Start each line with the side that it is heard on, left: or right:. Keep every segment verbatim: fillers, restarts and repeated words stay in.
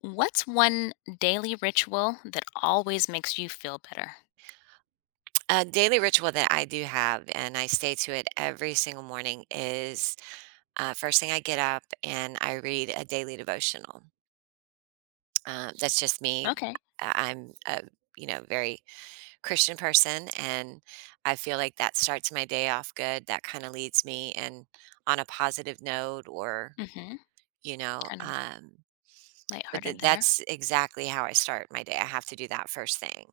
left: What's one daily ritual that always makes you feel better?
right: A daily ritual that I do have, and I stay to it every single morning, is uh, first thing I get up and I read a daily devotional. Um, that's just me.
left: Okay.
right: I- I'm a you know very Christian person, and I feel like that starts my day off good. That kind of leads me and on a positive note, or
left: Mhm.
right: you know,
left: Kind of
right: um, but th-
left: lighthearted there.
right: that's exactly how I start my day. I have to do that first thing.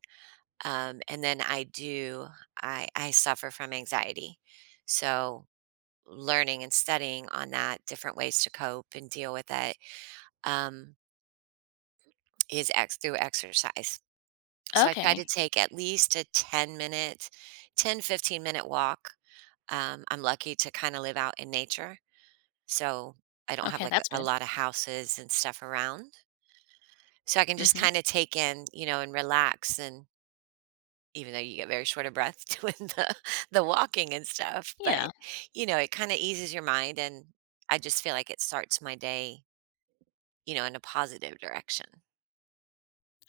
right: Um, and then I do I I suffer from anxiety. So learning and studying on that, different ways to cope and deal with it, um, is ex through exercise. So I try to
left: Okay.
right: take at least a ten minute, ten fifteen minute walk. Um, I'm lucky to kind of live out in nature. So I don't have
left: Okay,
right: like
left: that's
right: a
left: good.
right: lot of houses and stuff around. So I can just
left: Mhm.
right: kind of take in, you know, and relax. And even though you get very short of breath doing the the walking and stuff, but,
left: Yeah.
right: you know, it kinda eases your mind, and I just feel like it starts my day, you know, in a positive direction.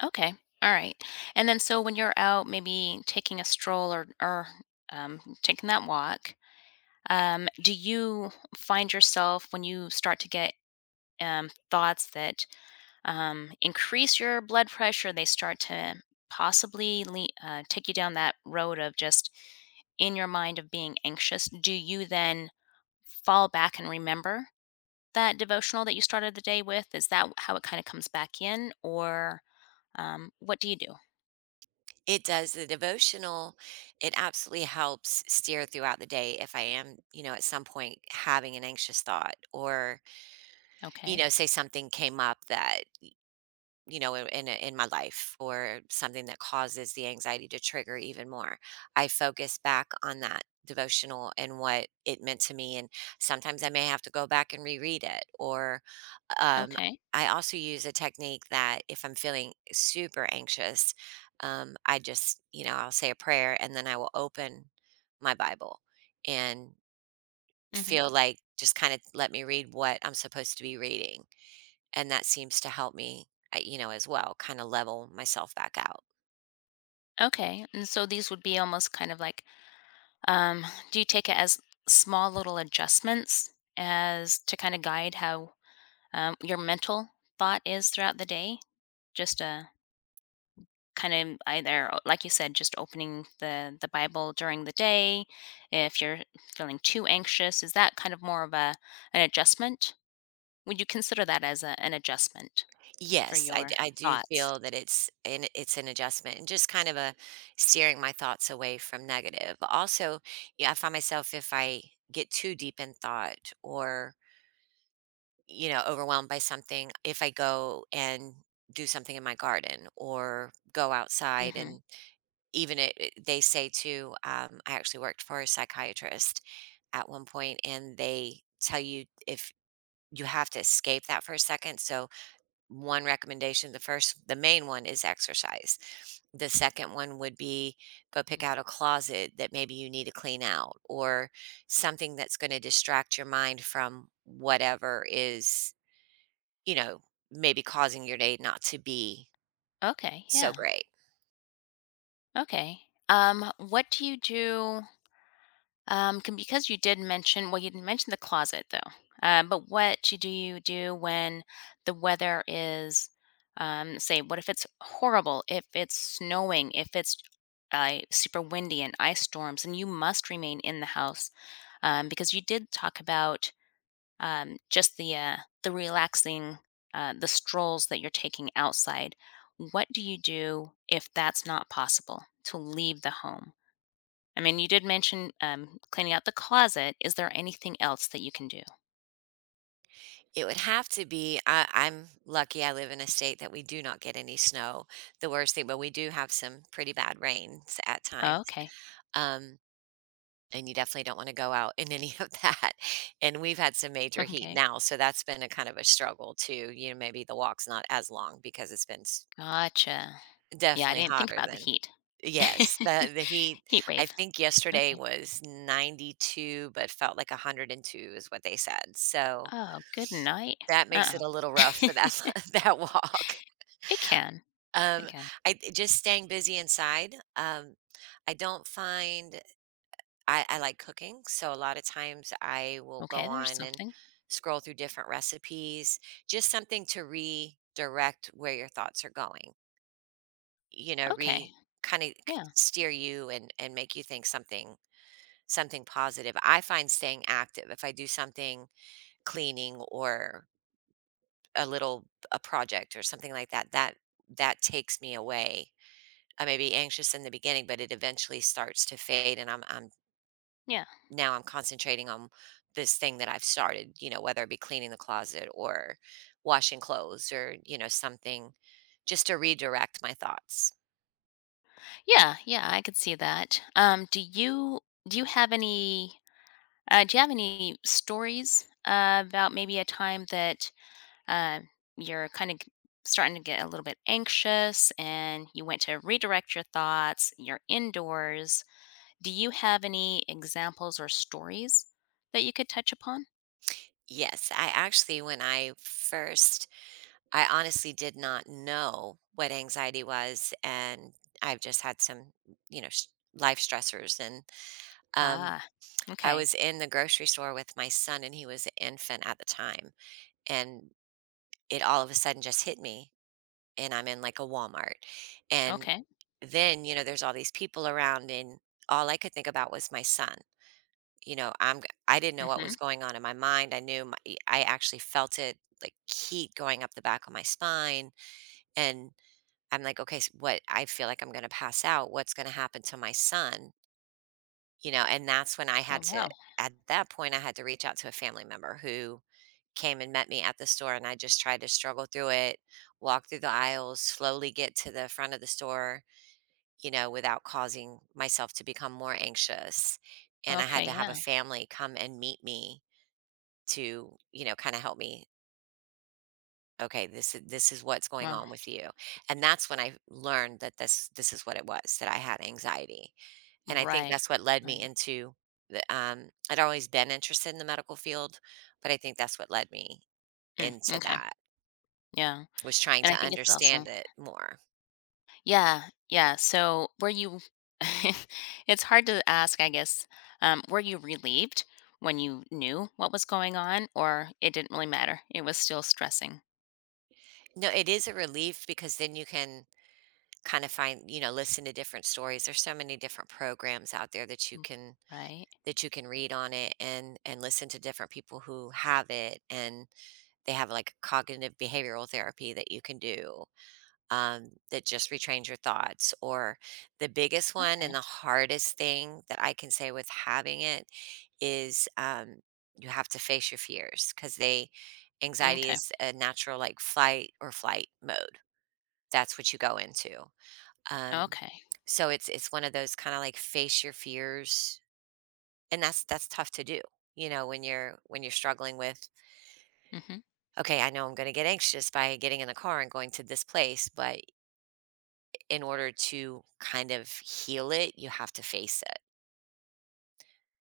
left: Okay. All right. And then so when you're out maybe taking a stroll or or um, taking that walk, um, do you find yourself when you start to get um, thoughts that um, increase your blood pressure. They start to possibly le- uh, take you down that road of just in your mind of being anxious. Do you then fall back and remember that devotional that you started the day with? Is that how it kind of comes back in, or um, what do you do?
right: It does the devotional, it absolutely helps steer throughout the day if I am, you know, at some point having an anxious thought, or, you
left: Okay.
right: know, say something came up that, you know, in in, in my life, or something that causes the anxiety to trigger even more. I focus back on that devotional and what it meant to me, and sometimes I may have to go back and reread it, or um
left: Okay.
right: I also use a technique that if I'm feeling super anxious, um, I just, you know, I'll say a prayer, and then I will open my Bible and
left: Hmm.
right: feel like just kind of let me read what I'm supposed to be reading, and that seems to help me, uh, you know, as well, kind of level myself back out.
left: Okay. And so these would be almost kind of like, um, do you take it as small little adjustments as to kind of guide how um, your mental thought is throughout the day. Just uh, kind of either, o- like you said, just opening the the Bible during the day. If you're feeling too anxious, is that kind of more of a an adjustment? Would you consider that as a, an adjustment for
right: Yes, I,
left: your
right: d- I do
left: thoughts?
right: feel that it's an, it's an adjustment and just kind of a steering my thoughts away from negative. Also, yeah, I find myself if I get too deep in thought, or you know overwhelmed by something, if I go and do something in my garden or go outside.
left: Hmm.
right: And even it it they say too, um, I actually worked for a psychiatrist at one point, and they tell you if you have to escape that for a second. So, one recommendation, the first the main one, is exercise. The second one would be go pick out a closet that maybe you need to clean out, or something that's gonna distract your mind from whatever is, you know, maybe causing your day not to be
left: Okay,
right: so
left: yeah,
right: great.
left: okay. Um, what do you do? Um, can because you did mention well, you didn't mention the closet though. Uh, but what you do you do when the weather is, um, say, what if it's horrible? If it's snowing? If it's uh, super windy and ice storms, and you must remain in the house um, because you did talk about um, just the uh, the relaxing, uh, the strolls that you're taking outside. What do you do if that's not possible to leave the home? I mean, you did mention, um, cleaning out the closet. Is there anything else that you can do?
right: It would have to be I I'm lucky I live in a state that we do not get any snow, the worst thing, but we do have some pretty bad rains at
left: Oh,
right: times.
left: okay.
right: um, and you definitely don't wanna go out in any of that, and we've had some major heat
left: Okay.
right: now, so that's been a kind of a struggle too, you know, maybe the walk's not as long because it's been s
left: Gotcha. Yeah, I
right: definitely
left: didn't think
right: hotter
left: about the
right: than.
left: heat.
right: Yes, the the heat,
left: Heat
right: I
left: wave.
right: think yesterday
left: Okay.
right: was ninety-two, but felt like a hundred and two is what they said, so
left: Oh, good night.
right: that makes it
left: Uh-uh.
right: a little rough for that that walk.
left: It can. It
right: Um,
left: can.
right: I just staying busy inside. Um, I don't find I I like cooking, so a lot of times I will go
left: Okay, there's
right: on and
left: something.
right: scroll through different recipes, just something to redirect where your thoughts are going. You know,
left: Okay.
right: re Kind of
left: Yeah.
right: steer you, and and make you think something something positive. I find staying active, if I do something, cleaning or a little a project or something like that, that that takes me away. I may be anxious in the beginning, but it eventually starts to fade, and i'm i'm
left: Yeah.
right: now i'm concentrating on this thing that I've started, you know whether it be cleaning the closet or washing clothes, or you know something, just to redirect my thoughts.
left: Yeah, yeah, I could see that. Um, do you do you have any, uh, do you have any stories uh, about maybe a time that um, you're kind of starting to get a little bit anxious and you want to redirect your thoughts, you're indoors. Do you have any examples or stories that you could touch upon?
right: Yes, I actually, when I first I honestly did not know what anxiety was, and I've just had some, you know s- life stressors, and um
left: Ah,
right: I
left: okay.
right: was in the grocery store with my son, and he was an infant at the time, and it all of a sudden just hit me, and I'm in, like, a Walmart, and
left: Okay.
right: then, you know, there's all these people around, and all I could think about was my son. you know, I'm g I didn't know what
left: Mm-hmm.
right: was going on in my mind. I knew my I actually felt it, like, heat going up the back of my spine, and I'm like, "Okay, s what, I feel like I'm gonna pass out, what's gonna happen to my son?" You know, and that's when I
left: Oh,
right: had to
left: wow.
right: At that point, I had to reach out to a family member who came and met me at the store, and I just tried to struggle through it, walk through the aisles, slowly get to the front of the store, you know, without causing myself to become more anxious. And I had
left: Okay.
right: to have a
left: Yeah.
right: family come and meet me to, you know, kind of help me. Okay, this is this is what's going
left: Wow.
right: on with you. And that's when I learned that this this is what it was, that I had anxiety. And I think
left: Right.
right: that's what led me
left: Right.
right: into the um I'd always been interested in the medical field, but I think that's what led me
left: Mm,
right: into
left: okay.
right: that,
left: Yeah.
right: was trying
left: And
right: to
left: I think it's also
right: understand it more.
left: yeah, yeah. So were you it's hard to ask, I guess. Um, were you relieved when you knew what was going on or it didn't really matter? It was still stressing.
right: No, it is a relief, because then you can kind of find, you know, listen to different stories. There's so many different programs out there that you
left: Mm.
right: can
left: Right?
right: that you can read on it, and and listen to different people who have it, and they have like cognitive behavioral therapy that you can do, um, that just retrains your thoughts. Or the biggest one, and the
left: Okay.
right: hardest thing that I can say with having it, is, um, you have to face your fears, because they anxiety
left: Okay.
right: is a natural like flight or flight mode. That's what you go into. Um,
left: Okay.
right: so it's it's one of those kind of like face your fears, and that's that's tough to do. You know, when you're when you're struggling with,
left: Mm-hmm.
right: okay, I know I'm going to get anxious by getting in the car and going to this place, but in order to kind of heal it, you have to face it.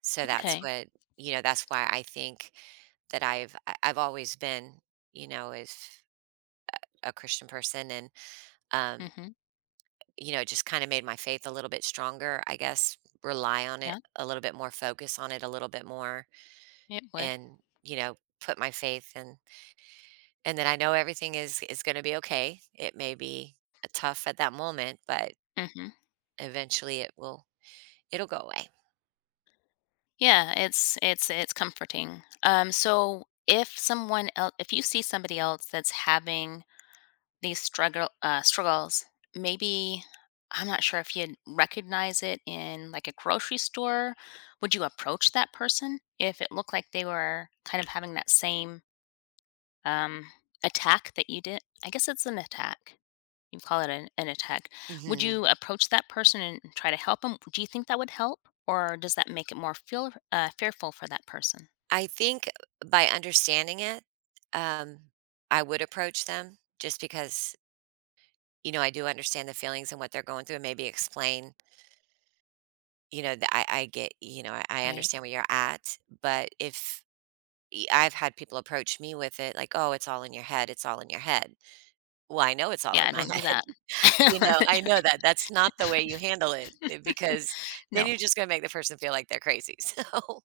right: So that's
left: Okay.
right: what You know, that's why I think that I've I- I've always been, you know, is a Christian person. And um,
left: Mm-hmm.
right: you know, it just kind of made my faith a little bit stronger, I guess, rely on it
left: Yeah,
right: a little bit more, focus on it a little bit more,
left: it would.
right: and, you know, put my faith, and and then I know everything is is going to be okay. It may be uh, tough at that moment, but
left: Mm-hmm.
right: eventually it will it'll go away.
left: Yeah, it's it's it's comforting. Um, so if someone else if you see somebody else that's having these struggle uh, struggles maybe I'm not sure if you'd recognize it in like a grocery store would you approach that person if it looked like they were kind of having that same um, attack that you did I guess it's an attack you call it an, an attack would
right: Mm-hmm.
left: you approach that person and try to help them do you think that would help or does that make it more feel uh, fearful for that person
right: I think, by understanding it, um, I would approach them, just because, you know, I do understand the feelings and what they're going through, and maybe explain, you know, that I, I get, you know, I, I
left: right
right: understand where you're at. But if y- I've had people approach me with it, like, oh, it's all in your head. It's all in your head. Well, I know it's all in
left: yeah
right: my
left: don't do
right: head.
left: that
right: You know, I know
left: Don't
right: that that's not the way you
left: do-
right: handle it, eh, because then
left: no
right: you're just going to make the person feel like they're crazy. So,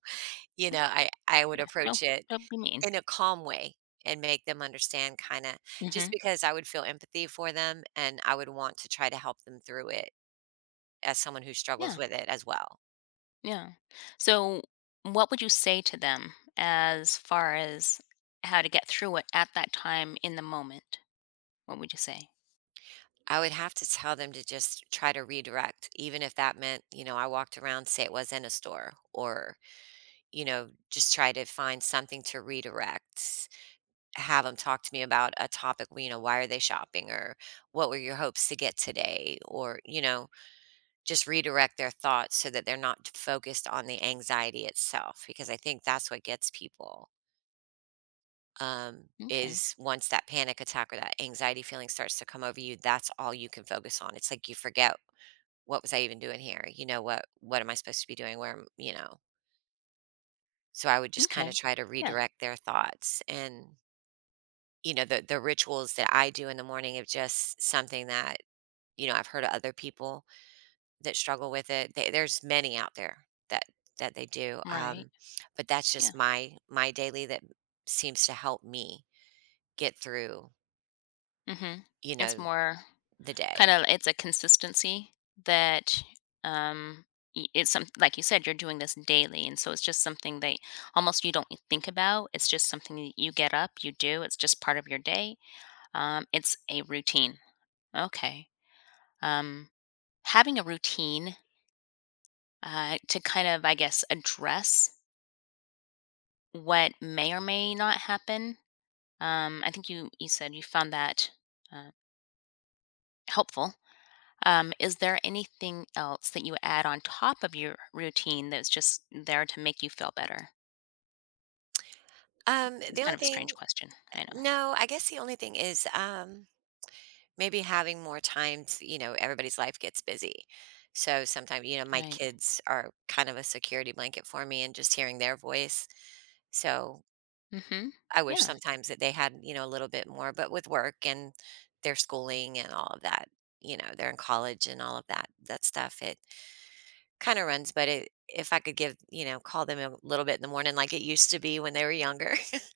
right: you know, I, I would
left: yeah
right: approach
left: well
right: it
left: don't be mean.
right: in a calm way and make them understand kind of, just
left: Hmm.
right: because I would feel empathy for them, and I would want to try to help them through it, as someone who struggles
left: Yeah,
right: with it as well.
left: yeah. So, what would you say to them as far as how to get through it at that time in the moment? What would you say?
right: I would have to tell them to just try to redirect, even if that meant, you know, I walked around, say it was in a store, or, you know, just try to find something to redirect. Have them talk to me about a topic, you know, why are they shopping, or what were your hopes to get today? Or, you know, just redirect their thoughts, so that they're not focused on the anxiety itself, because I think that's what gets people, um,
left: Okay,
right: is once that panic attack or that anxiety feeling starts to come over you, that's all you can focus on. It's like you forget, what was I even doing here, you know what what am I supposed to be doing, where am you know so I would just kind
left: okay.
right: of try to
left: Yeah,
right: redirect their thoughts. And you know the the rituals that I do in the morning, of just something that, you know I've heard of other people that struggle with it. They, there's many out there that that they do,
left: right.
right: um, but that's
left: Yeah.
right: just my my daily that seems to help me get through.
left: Hmm.
right: You
left: It's
right: know,
left: more
right: the day.
left: kind of it's a consistency that um y- it's some like you said you're doing this daily and so it's just something that almost you don't think about it's just something that you get up you do it's just part of your day um, it's a routine okay um, having a routine uh, to kind of, I guess, address what may or may not happen. Um, I think you, you said you found that uh, helpful. Um, is there anything else that you add on top of your routine that's just there to make you feel better?
right: Um,
left: It's
right: the
left: kind
right: only
left: of a
right: thing,
left: strange question. I know.
right: no, I guess the only thing is, um, maybe having more time. To, you know, everybody's life gets busy, so sometimes, you know my
left: Right.
right: kids are kind of a security blanket for me, and just hearing their voice. So
left: Mm-hmm.
right: I wish
left: Yeah.
right: sometimes that they had, you know, a little bit more, but with work and their schooling and all of that, you know, they're in college and all of that that stuff. It kinda runs, but it if I could, give you know, call them a little bit in the morning, like it used to be when they were younger,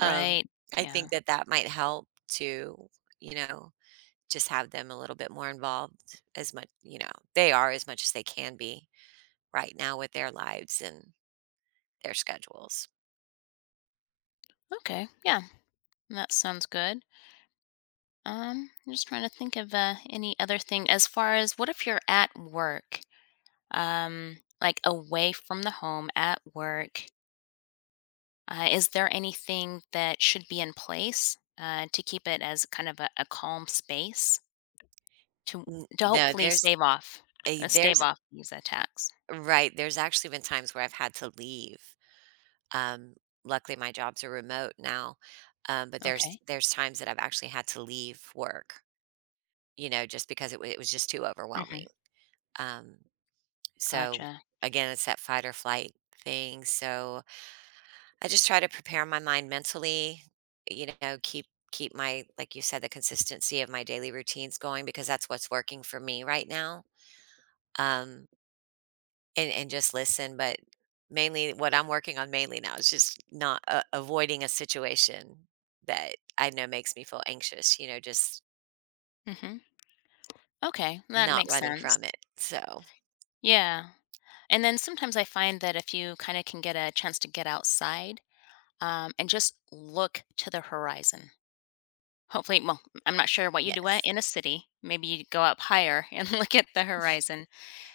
right: um, I think
left: Yeah.
right: that that might help, to, you know, just have them a little bit more involved, as much you know, they are as much as they can be right now with their lives and their schedules.
left: Okay. Yeah. That sounds good. Um, I'm just trying to think of uh, any other thing as far as what if you're at work um, like away from the home at work. Uh, is there anything that should be in place uh, to keep it as kind of a, a calm space to
right: N
left: to
right: no,
left: hopefully
right: there's
left: stave off
right: a
left: uh, stave
right: there's
left: off these attacks?
right: right, there's actually been times where I've had to leave. Um, Luckily, my jobs are remote now, um, but there's
left: Okay.
right: there's times that I've actually had to leave work, you know, just because it, wa- it was just too overwhelming.
left: Hmm.
right: Um, so
left: Gotcha.
right: again, it's that fight or flight thing. So I just try to prepare my mind mentally, you know, keep keep my, like you said, the consistency of my daily routines going, because that's what's working for me right now. Um, and and just listen, but mainly what I'm working on mainly now is just not uh, avoiding a situation that I know makes me feel anxious, you know, just
left: Hmm. Okay, that
right: not
left: makes
right: running
left: sense.
right: from it. So,
left: Yeah. And then sometimes I find that if you kind of can get a chance to get outside um, and just look to the horizon, hopefully well, I'm not sure what you do at
right: yes.
left: in a city. Maybe you go up higher and look at the horizon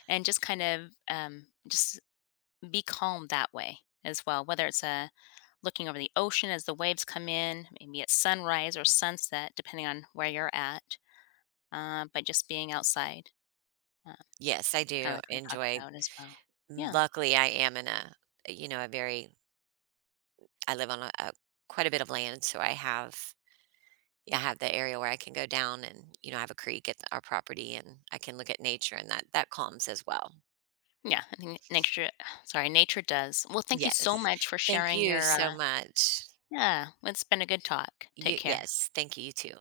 left: and just kind of, um, just be calm that way as well, whether it's, uh, looking over the ocean as the waves come in, maybe it's sunrise or sunset depending on where you're at, uh, but just being outside, uh,
right: Yes, I
left: kinda
right: do
left: like we were talking
right: enjoy,
left: about as well. Yeah.
right: luckily I am in a, you know, a very I live on a, a quite a bit of land, so I have I have the area where I can go down, and you know, I have a creek at our property, and I can look at nature, and that that calms as well.
left: Yeah, I think nature sorry, nature does. Well, thank you so
right: Yes.
left: much for
right: Thank
left: sharing
right: you
left: your,
right: so
left: uh
right: much.
left: yeah, it's been a good talk.
right: You
left: Take care.
right: Yes, thank you, you too.